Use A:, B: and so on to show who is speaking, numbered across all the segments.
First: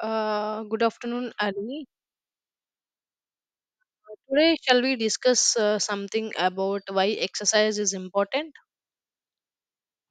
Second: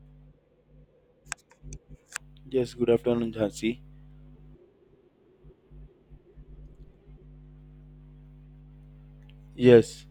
A: Good afternoon, Ali.
B: Yes, good afternoon, Jhansi.
A: Today, shall we discuss something about why exercise is important?
B: Yes,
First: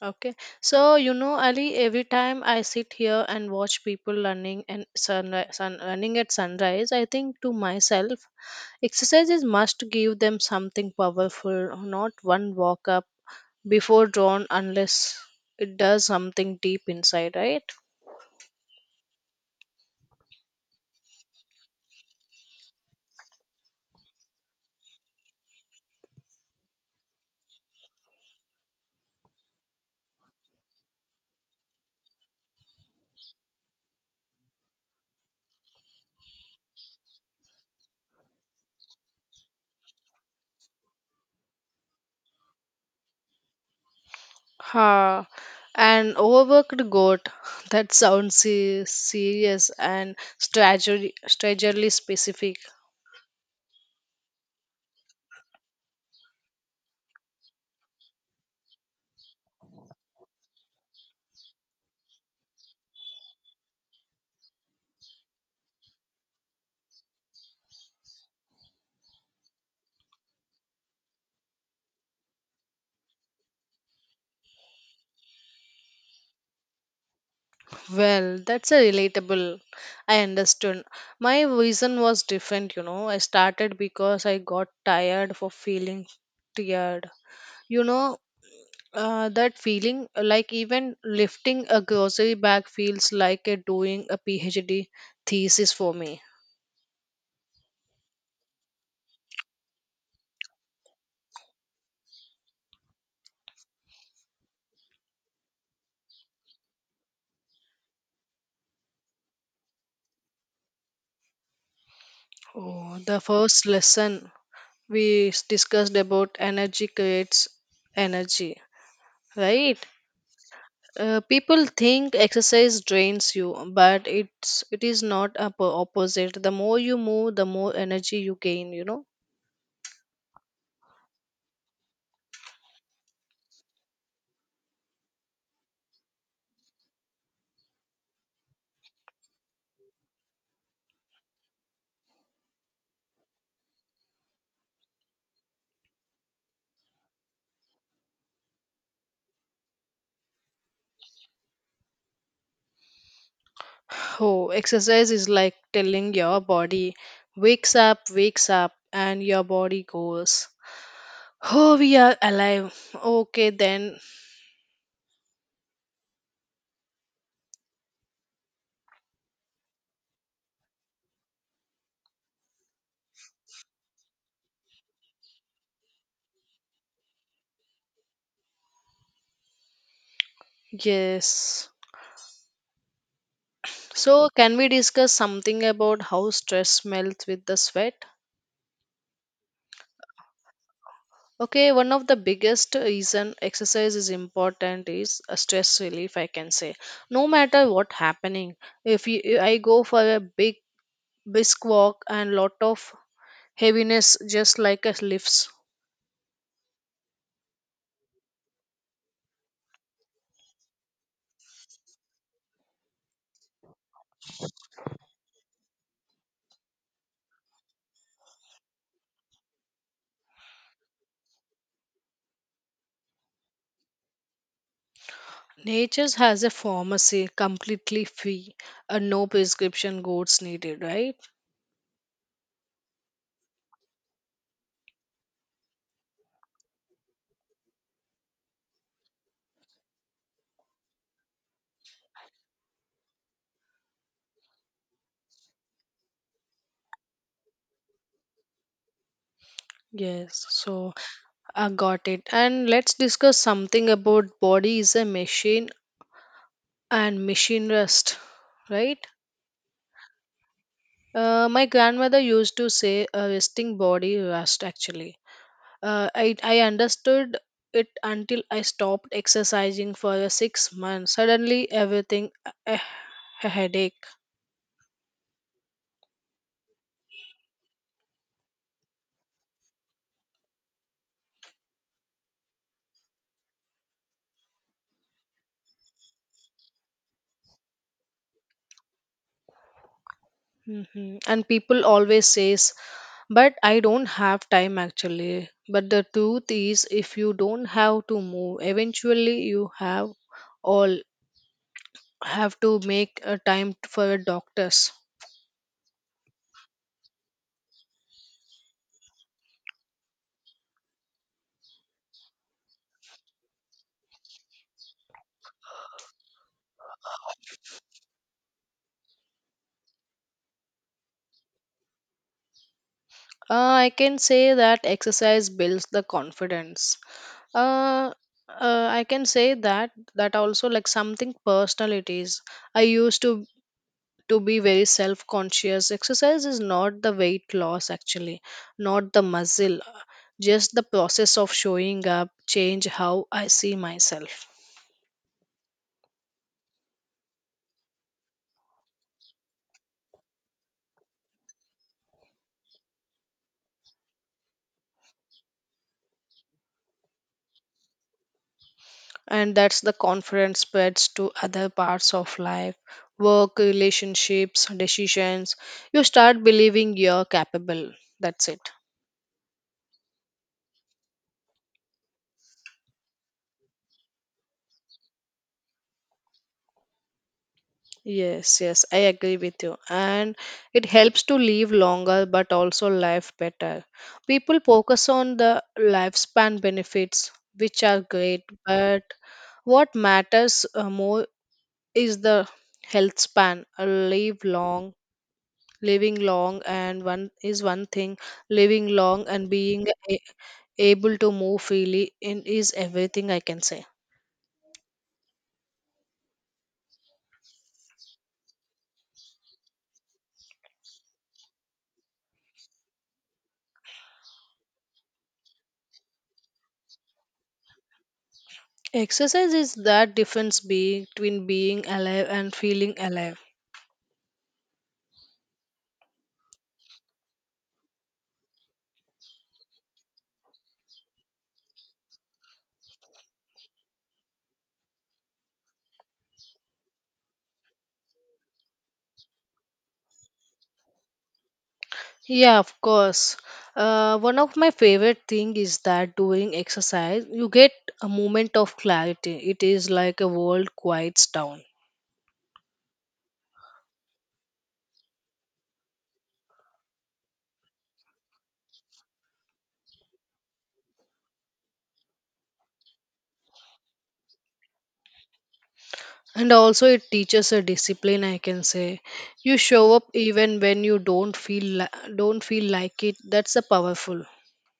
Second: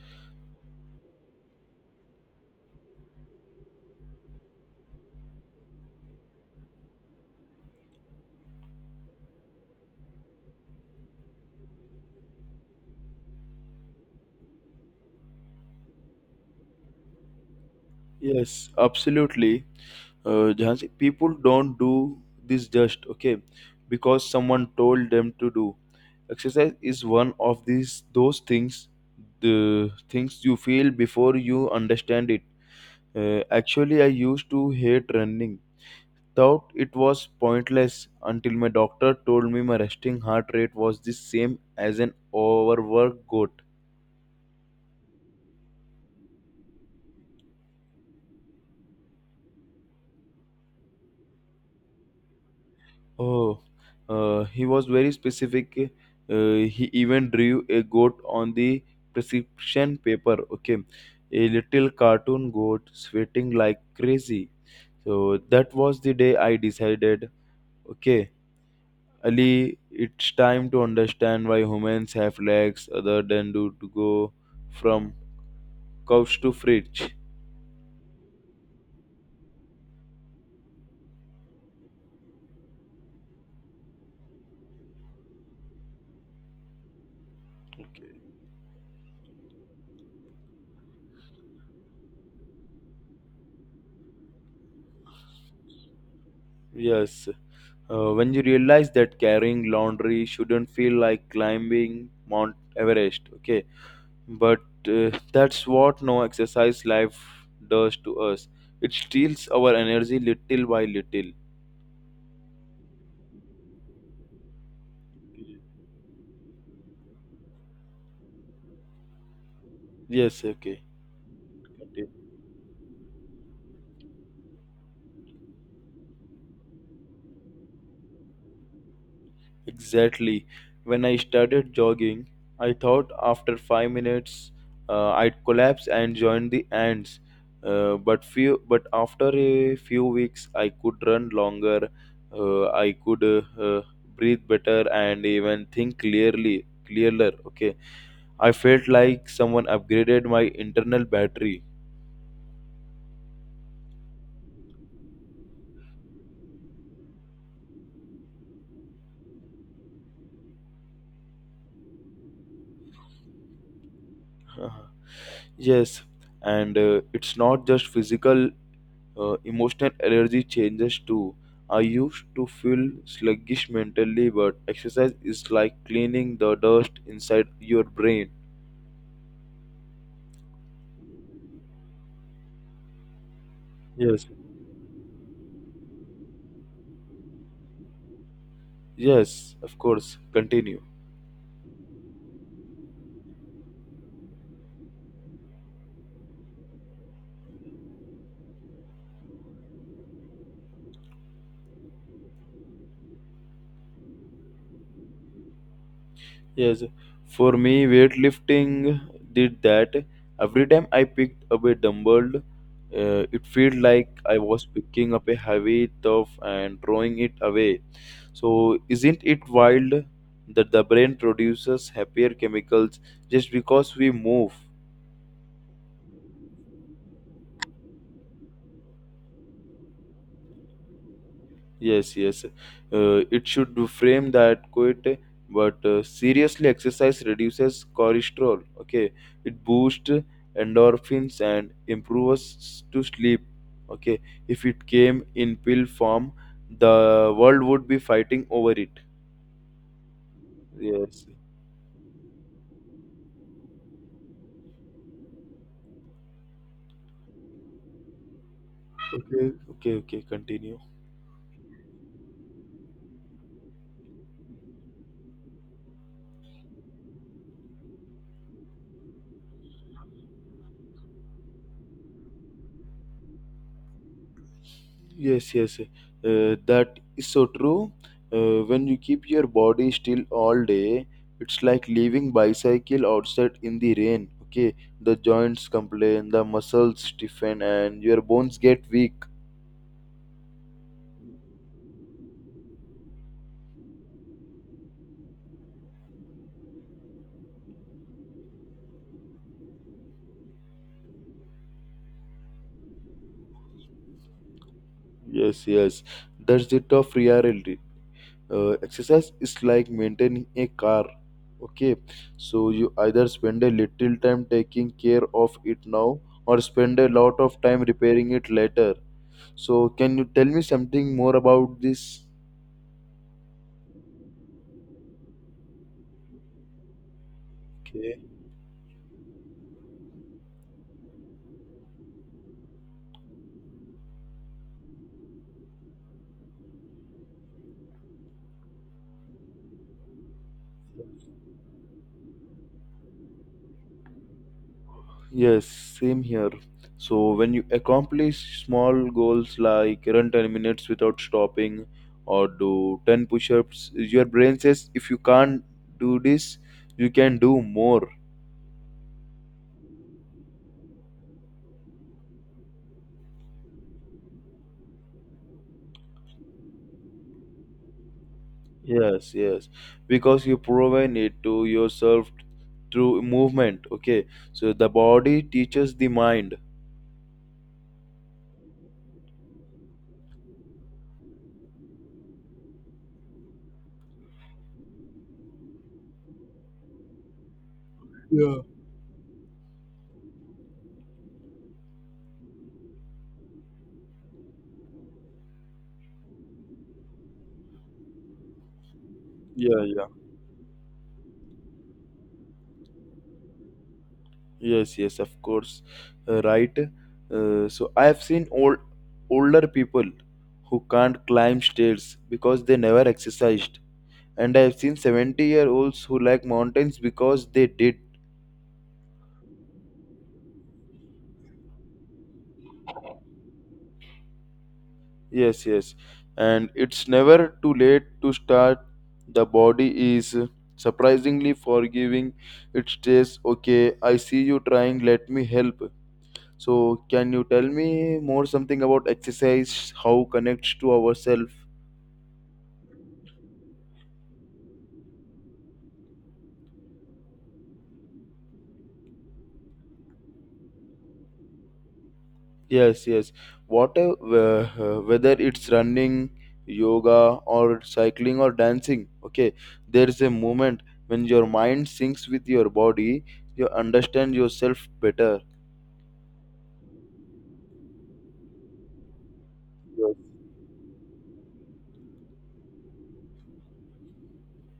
A: Okay. So, you know, Ali, every time I sit here and watch people running and sun running at sunrise, I think to myself, exercises must give them something powerful, not one walk up before dawn unless it does something deep inside, right?
B: yes, absolutely. Jhansi, people don't do this just okay because someone told them to do. Exercise is one of these those things, the things you feel before you understand it. Actually, I used to hate running. Thought it was pointless until my doctor told me my resting heart rate was the same as an overworked goat.
A: Ha, an overworked goat. That sounds serious and strategy, strangely specific.
B: Oh, he was very specific. He even drew a goat on the prescription paper. Okay, a little cartoon goat sweating like crazy. So that was the day I decided. Okay, Ali, it's time to understand why humans have legs other than do to go from couch to fridge.
A: Well, that's a relatable. I understood. My reason was different, you know. I started because I got tired for feeling tired. You know, that feeling like even lifting a grocery bag feels like a doing a PhD thesis for me.
B: Yes. When you realize that carrying laundry shouldn't feel like climbing Mount Everest, okay. But that's what no exercise life does to us. It steals our energy little by little.
A: Oh, the first lesson we discussed about energy creates energy, right?
B: Yes, okay.
A: People think exercise drains you, but it is not a opposite. The more you move, the more energy you gain, you know.
B: Exactly. When I started jogging, I thought after 5 minutes I'd collapse and join the ants. But after a few weeks, I could run longer. I could breathe better and even think clearer. Okay, I felt like someone upgraded my internal battery.
A: Oh, exercise is like telling your body wakes up, and your body goes, oh, we are alive, okay then.
B: Yes, and it's not just physical, emotional energy changes too. I used to feel sluggish mentally, but exercise is like cleaning the dust inside your brain.
A: Yes,
B: Yes,
A: so can we discuss something about how stress melts with the sweat?
B: yes, of course. Continue.
A: Okay, one of the biggest reason exercise is important is a stress relief, I can say. No matter what happening, if you, I go for a big brisk walk and lot of heaviness, just like a lifts.
B: Yes, for me, weightlifting did that. Every time I picked up a dumbbell, it felt like I was picking up a heavy stuff and throwing it away. So, isn't it wild that the brain produces happier chemicals just because we move?
A: Nature has a pharmacy completely free, and no prescription goods needed, right?
B: Yes, yes. It should be frame that quite, but seriously, exercise reduces cholesterol. Okay, it boosts endorphins and improves to sleep. Okay, if it came in pill form, the world would be fighting over it.
A: Yes, so
B: Yes.
A: I got it. And let's discuss something about body is a machine and machine rest, right?
B: Okay, okay, okay. Continue.
A: My grandmother used to say a resting body rest actually. I understood it until I stopped exercising for a 6 months. Suddenly everything a, a headache.
B: Yes, yes, that is so true. When you keep your body still all day, it's like leaving bicycle outside in the rain. Okay, the joints complain, the muscles stiffen, and your bones get weak.
A: Mhm. And people always says, but I don't have time actually. But the truth is if you don't have to move, eventually you have all have to make a time for a doctors.
B: Yes, yes, that's the tough reality. Exercise is like maintaining a car. Okay, so you either spend a little time taking care of it now or spend a lot of time repairing it later. So, can you tell me something more about this?
A: I can say that exercise builds the confidence. uh,
B: Okay.
A: I can say that also like something personal it is. I used to be very self conscious. Exercise is not the weight loss actually, not the muscle, just the process of showing up change how I see myself.
B: Yes, same here. So, when you accomplish small goals like run 10 minutes without stopping or do 10 push ups, your brain says, if you can't do this, you can do more.
A: And that's the confidence spreads to other parts of life, work, relationships, decisions. You start believing you're capable, that's it.
B: Yes, yes. Because you proven it to yourself through movement. Okay. So, the body teaches the mind.
A: Yes, yes, I agree with you. And it helps to live longer but also life better. People focus on the lifespan benefits, which are great, but what matters more is the health span. Living long, and one is one thing. Living long and
B: Yeah,
A: being
B: yeah.
A: able to move freely in is everything, I can say.
B: Yes, yes, of course, right. So I have seen older people who can't climb stairs because they never exercised, and I have seen 70-year-olds who like mountains because they did.
A: Exercise is that difference between being alive and feeling alive.
B: Yes, yes, and it's never too late to start. The body is surprisingly forgiving. It says, "Okay, I see you trying. Let me help." So, can you tell me more something about exercise? How connects to ourselves?
A: Yeah, of course. One of my favorite thing is that doing exercise, you get a moment of clarity. It is like a world quiets down.
B: Yes, yes. Whatever, whether it's running, yoga, or cycling, or dancing, okay, there's a moment when your mind syncs with your body, you understand yourself better.
A: And also it teaches a discipline, I can say. You show up
B: Yes,
A: even when you don't feel like it. That's a powerful.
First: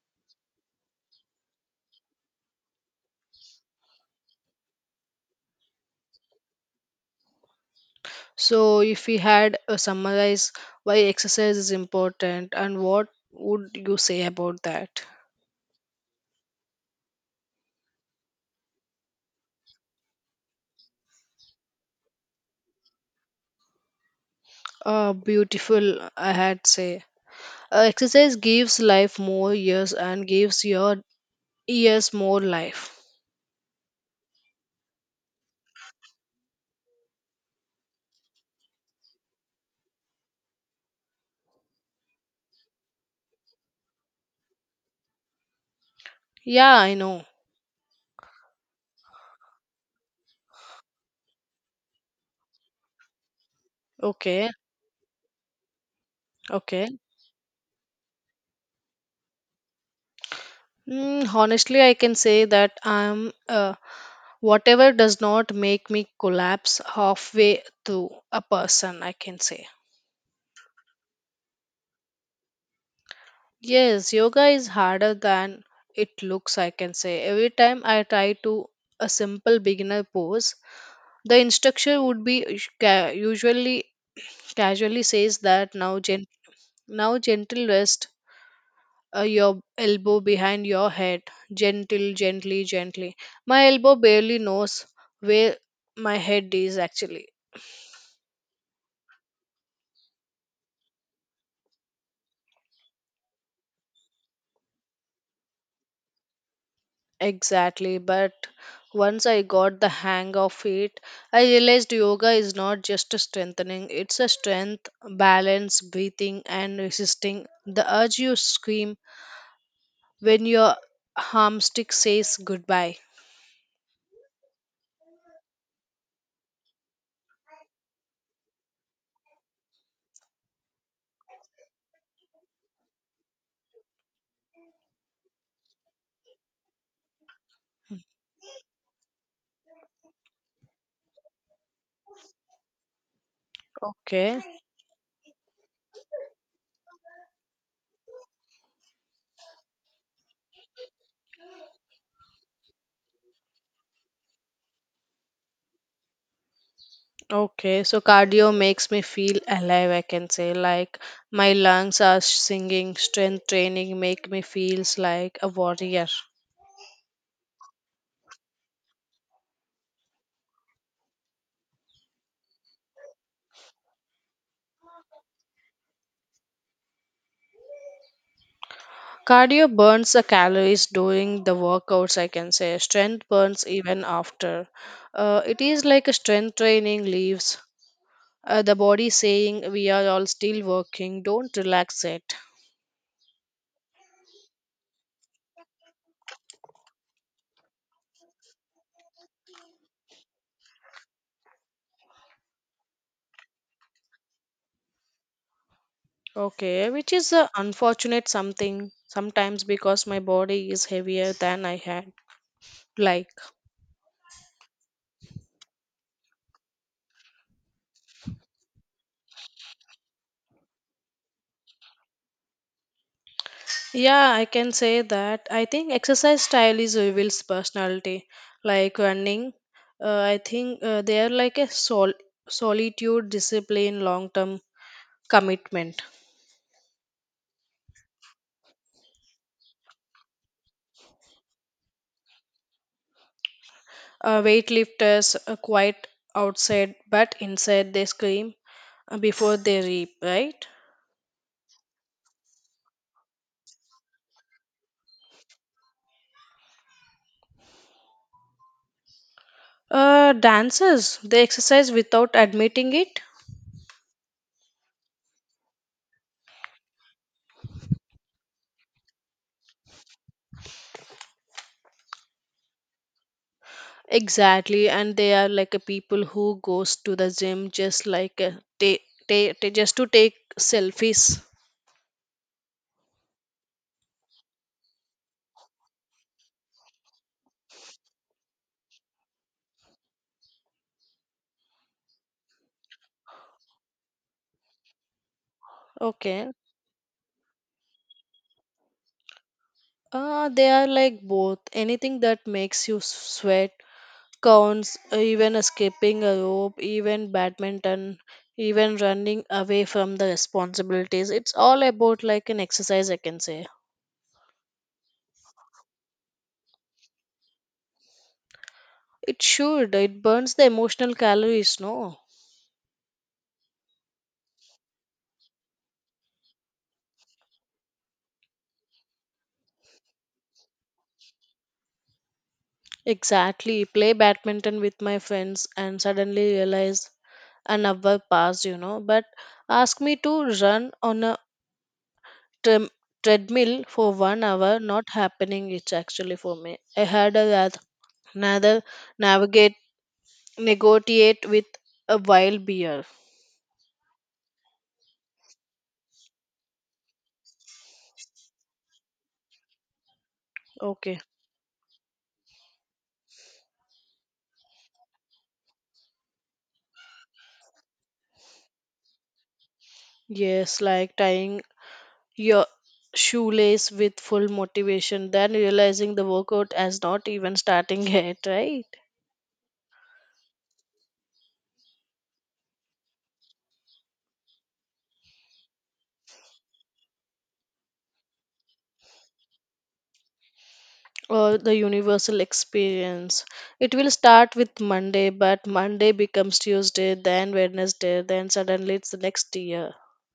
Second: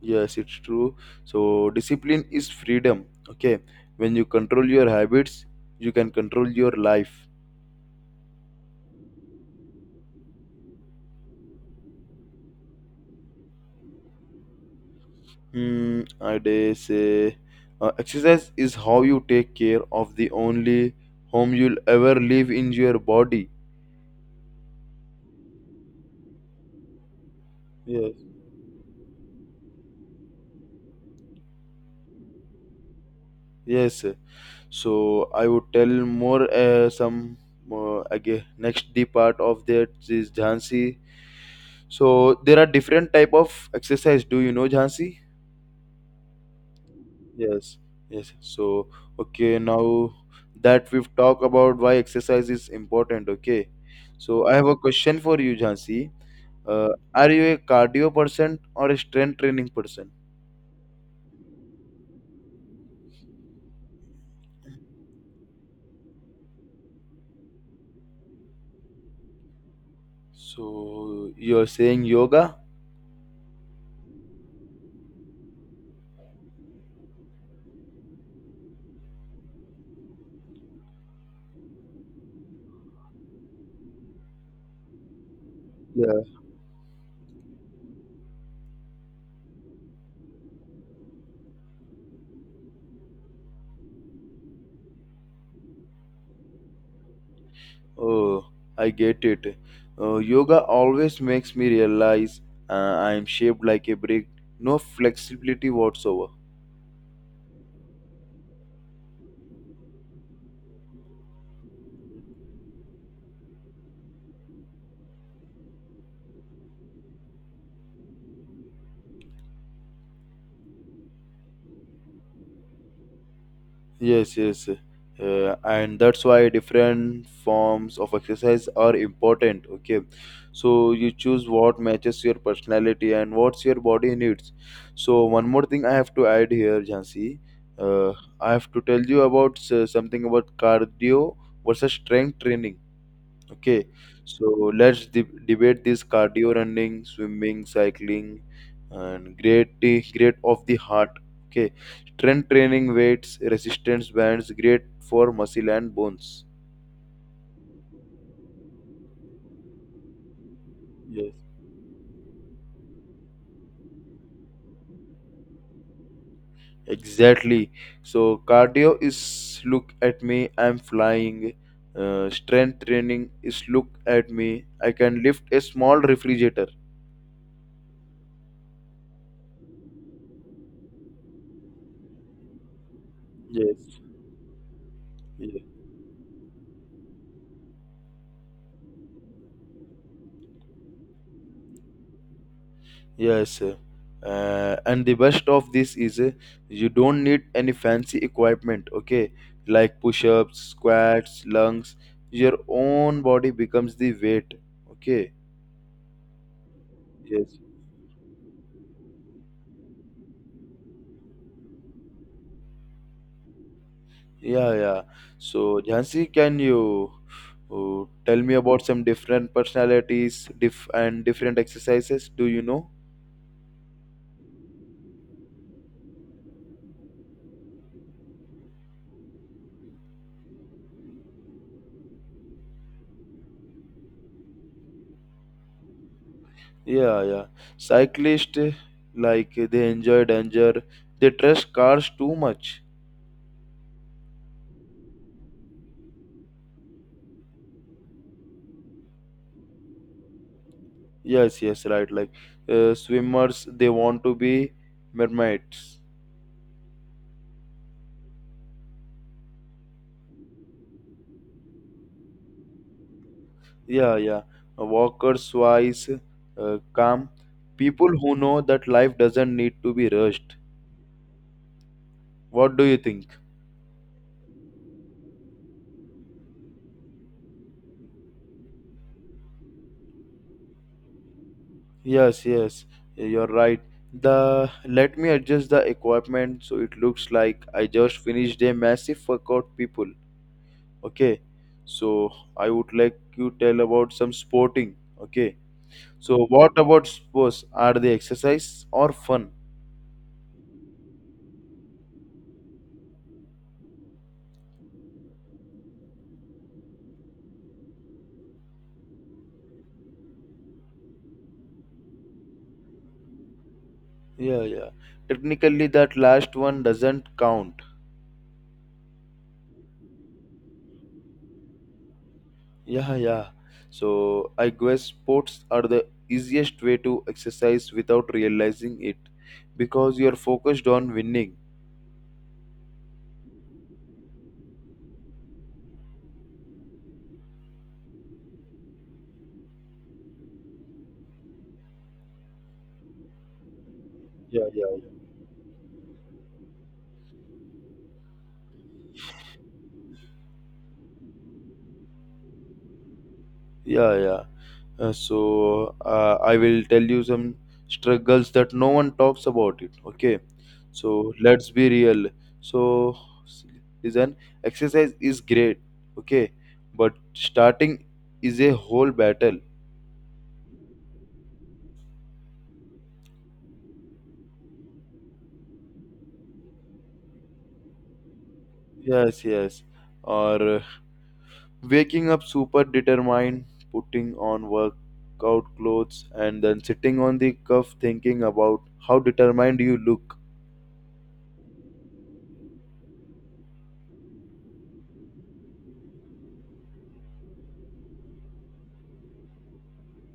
B: yes, it's true. So, discipline is freedom, okay? When you control your habits, you can control your life.
A: So if we had a summarize why exercise is important and what would you say about that?
B: Hmm, I dare say exercise is how you take care of the only home you'll ever live in your body.
A: Beautiful, I had say.
B: Yes.
A: Exercise gives life more years and gives your ears more life.
B: Yes, so I would tell more some again next D part of that is Jhansi. So there are different type of exercise. Do you know Jhansi?
A: Yeah, I know.
B: Yes, yes. So okay, now that we've talked about why exercise is important. Okay, so
A: Okay,
B: I have a question for you, Jhansi.
A: okay.
B: Are you a cardio person or a strength training person?
A: Mm, honestly, I can say that I'm whatever does not make me collapse halfway through a person, I can say.
B: So you're saying yoga?
A: Yes, yoga is harder than it looks, I can say. Every time I try to a simple beginner pose, the instructor would be usually casually says that now gentle rest your elbow behind your head. Gentle, gently, gently. My elbow barely knows where my head is actually.
B: Oh, I get it. Yoga always makes me realize uh, I am shaped like a brick, no flexibility whatsoever.
A: Exactly. But once I got the hang of it, I realized yoga is not just a strengthening, it's a strength, balance, breathing, and resisting the urge you scream when your armstick says goodbye.
B: Yes, yes. And that's why different forms of exercise are important. Okay, so you choose what matches your personality and what's your body needs. So one more thing I have to add here, Jansi. Uh, I have to tell you about something about cardio versus strength training. Okay,
A: Okay.
B: so let's de debate this cardio running, swimming, cycling, and great of the heart. Okay, strength training, weights, resistance bands, great for muscle and bones.
A: Okay, so cardio makes me feel alive, I can say. Like
B: Yes,
A: my lungs are singing, strength training make me feels like a warrior.
B: exactly. So cardio is look at me, I'm flying. Strength training is look at me, I can lift a small refrigerator.
A: Cardio burns the calories during the workouts, I can say. Strength burns even after. It
B: Yes.
A: is like a strength training leaves the body saying we are all still working, don't relax it.
B: Yes, and the best of this is you don't need any fancy equipment, okay? Like push ups, squats, lungs. Your own body becomes the weight, okay?
A: Okay, which is a
B: Yes.
A: unfortunate something sometimes because my body is heavier than I had like.
B: Yeah, yeah. So, Jhansi, can you tell me about some different personalities and different exercises? Do you know?
A: Yeah, I can say that. I think exercise style is reveals personality. Like running, I think they are like a solitude, discipline, long term commitment.
B: Yeah, yeah. Cyclists, like they enjoy danger, they trust cars too much.
A: Weightlifters are quite outside, but inside they scream before they reap, right?
B: Yes, yes, right. Like swimmers, they want to be mermaids.
A: Dancers, they exercise without admitting it.
B: Yeah, yeah. Walkers, wise, calm. People who know that life doesn't need to be rushed. What do you think?
A: Exactly, and they are like a people who goes to the gym just like a just to take selfies.
B: Yes, yes, you're right. The let me adjust the equipment so it looks like I just finished a massive workout, people. Okay, so I would like you tell about some sporting. Okay, so
A: Okay.
B: what about sports? Are they exercise or fun?
A: They are like both. Anything that makes you sweat counts, even skipping a rope, even badminton, even running away from the responsibilities. It's all about like an exercise, I can say.
B: Yeah, yeah. Technically, that last one doesn't count.
A: It should. It burns the emotional calories, no?
B: Yeah, yeah. So I guess sports are the easiest way to exercise without realizing it because you're focused on winning.
A: Exactly. Play badminton with my friends and suddenly realize an hour passed, you know. But ask me to run on a trem- treadmill for one
B: Yeah,
A: hour
B: yeah,
A: not happening, it's actually for me. I had a another navigate negotiate with a wild beer.
B: yeah, yeah, yeah. So I will tell you some struggles that no one talks about it. Okay,
A: Okay,
B: so let's be real. So listen, exercise is great. Okay, but starting is a whole battle.
A: yes, like tying your shoelace with full motivation then realizing the workout has not even starting yet, right?
B: Yes, yes. Or waking up super determined, putting on workout clothes, and then sitting on the cuff thinking about how determined you look.
A: Or the universal experience, it will start with Monday, but Monday becomes Tuesday then Wednesday then suddenly it's the next year,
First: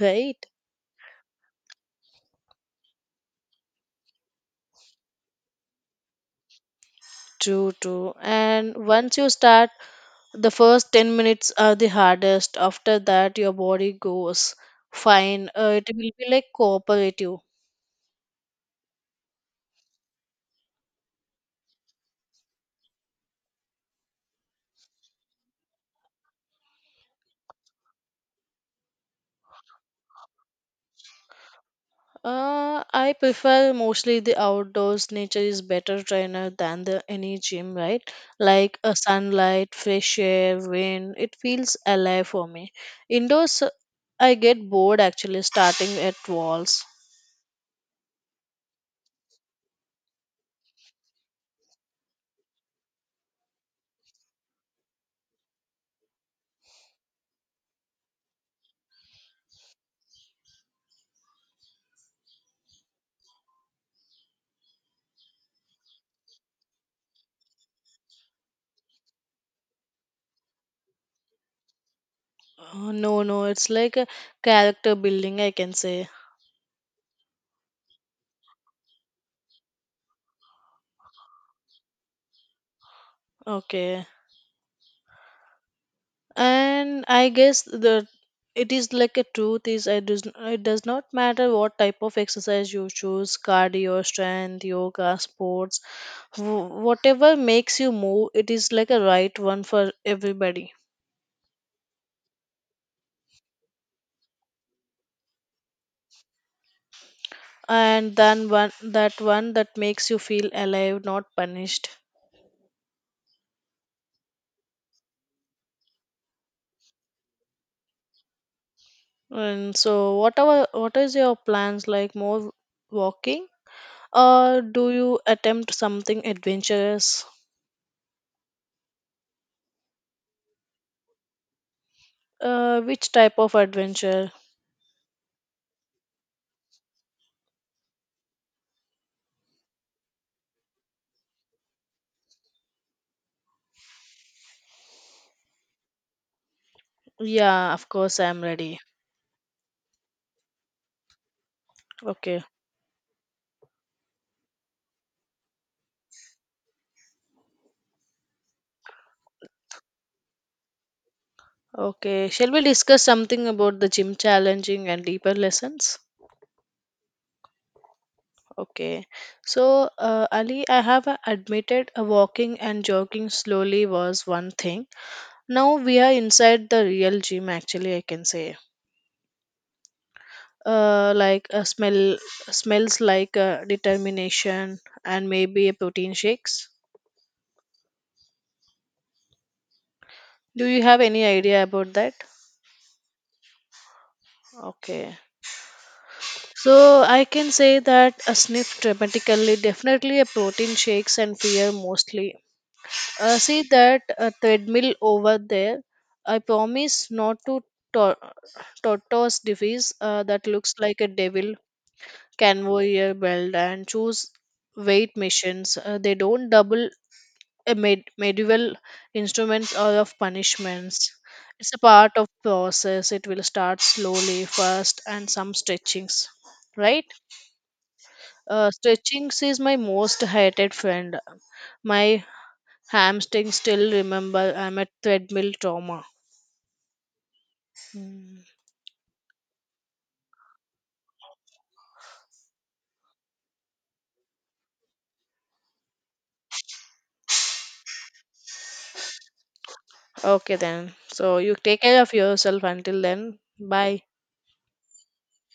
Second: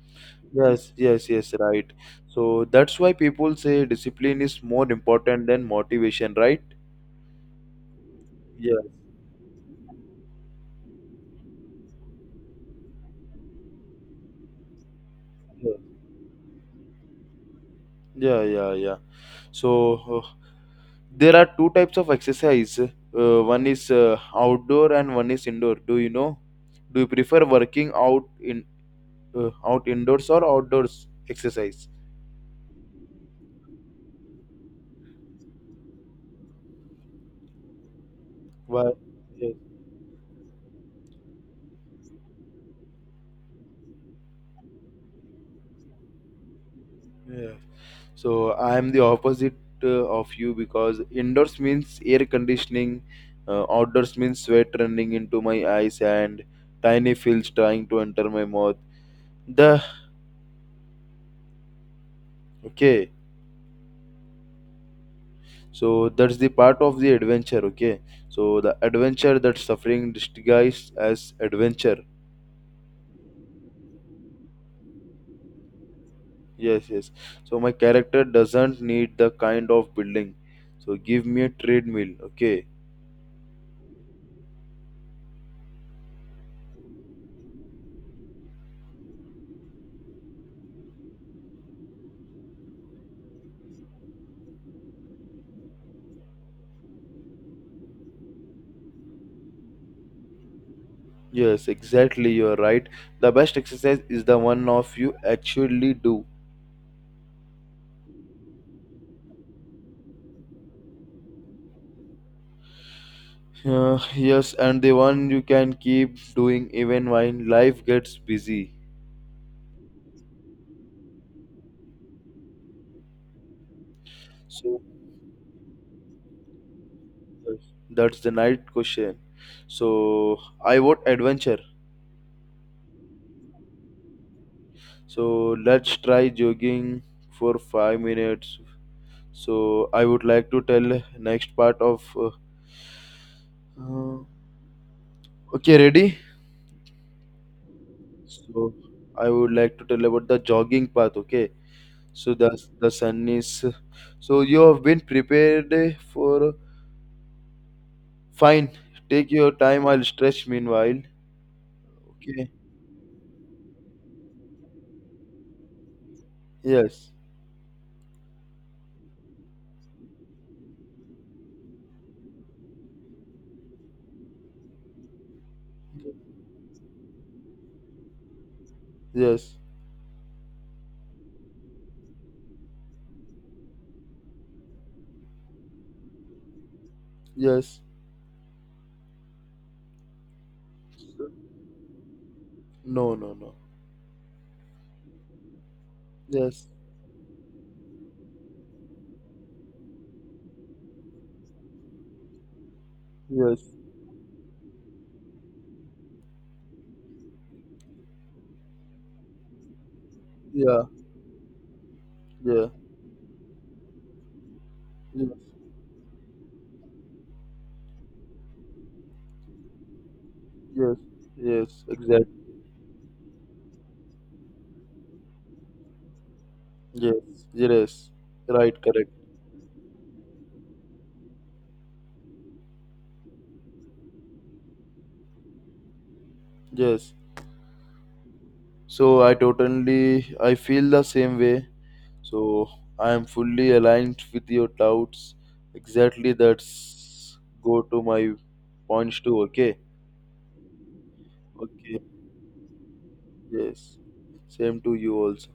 A: right?
B: Yes, yes, yes, right. So that's why people say discipline is more important than motivation, right?
A: True, true.
B: Yeah,
A: And once you start, the first 10 minutes are the hardest. After that, your body goes fine.
B: yeah,
A: It will be like cooperative.
B: yeah, yeah, yeah. So there are two types of exercise. One is outdoor and one is indoor. Do you know? Do you prefer working out in out indoors or outdoors exercise?
A: I prefer mostly the outdoors. Nature is better trainer than the any gym, right? Like a
B: But yes,
A: sunlight, fresh air, wind. It feels alive for me. Indoors, I get bored actually starting at walls.
B: yeah. So I am the opposite of you because indoors means air conditioning, outdoors means sweat running into my eyes and tiny fields trying to enter my mouth. The okay. So that's the part of the adventure. Okay. So the adventure that suffering disguised as adventure.
A: No, no, it's like a character building, I can say.
B: Yes, yes. So my character doesn't need the kind of building. So give me a treadmill, okay?
A: Okay. And I guess the it is like a truth is it does not matter what type of exercise you choose, cardio, strength, yoga, sports, whatever makes you move, it is like a right one for everybody.
B: Yes, exactly. You are right. The best exercise is the one of you actually do.
A: And then one that makes you feel alive, not punished.
B: Yes, and the one you can keep doing even when life gets busy.
A: And so what is your plans, like more walking, or
B: So
A: do you attempt something adventurous?
B: yes, that's the night question. So I want adventure.
A: Which type of adventure?
B: So let's try jogging for 5 minutes. So I would like to tell next part of. Uh, okay, ready?
A: Yeah, of course, I'm
B: So
A: ready.
B: I would like to tell about the jogging path. Okay. So
A: Okay.
B: the sun is. So you have been prepared eh, for fine. Take your time. I'll stretch meanwhile.
A: Okay. Shall
B: Okay.
A: we discuss something about the gym challenging and deeper lessons?
B: Yes.
A: Okay. So, Ali, I have admitted walking and jogging slowly was one thing. Now we are inside the real gym, actually, I can say.
B: Yes.
A: Like smell smells like determination and maybe a protein shakes.
B: Yes.
A: Do you have any idea about that?
B: No. No. No.
A: Okay.
B: Yes.
A: So I can say that a sniff dramatically, definitely a protein shakes and fear mostly.
B: Yes.
A: See that treadmill over there. I promise not to tor- tortoise device that looks
B: Yeah.
A: like a devil
B: Yeah.
A: conveyor belt and choose weight
B: Yes.
A: missions. They don't double a medieval instruments or of
B: Yes.
A: punishments. It's a
B: Yes.
A: part of
B: Exactly.
A: process. It will start slowly, first, and some stretchings, right?
B: Yes. Yes. Right. Correct.
A: Stretching is my most hated friend. My hamstring still remember I'm a treadmill trauma.
B: Yes.
A: Mm.
B: So I totally. I feel the same way. So I am fully aligned with your doubts. Exactly. That's go to my Points to okay.
A: Okay then. So you take
B: Okay.
A: care of yourself until then.
B: Yes.
A: Bye.
B: Same to you also.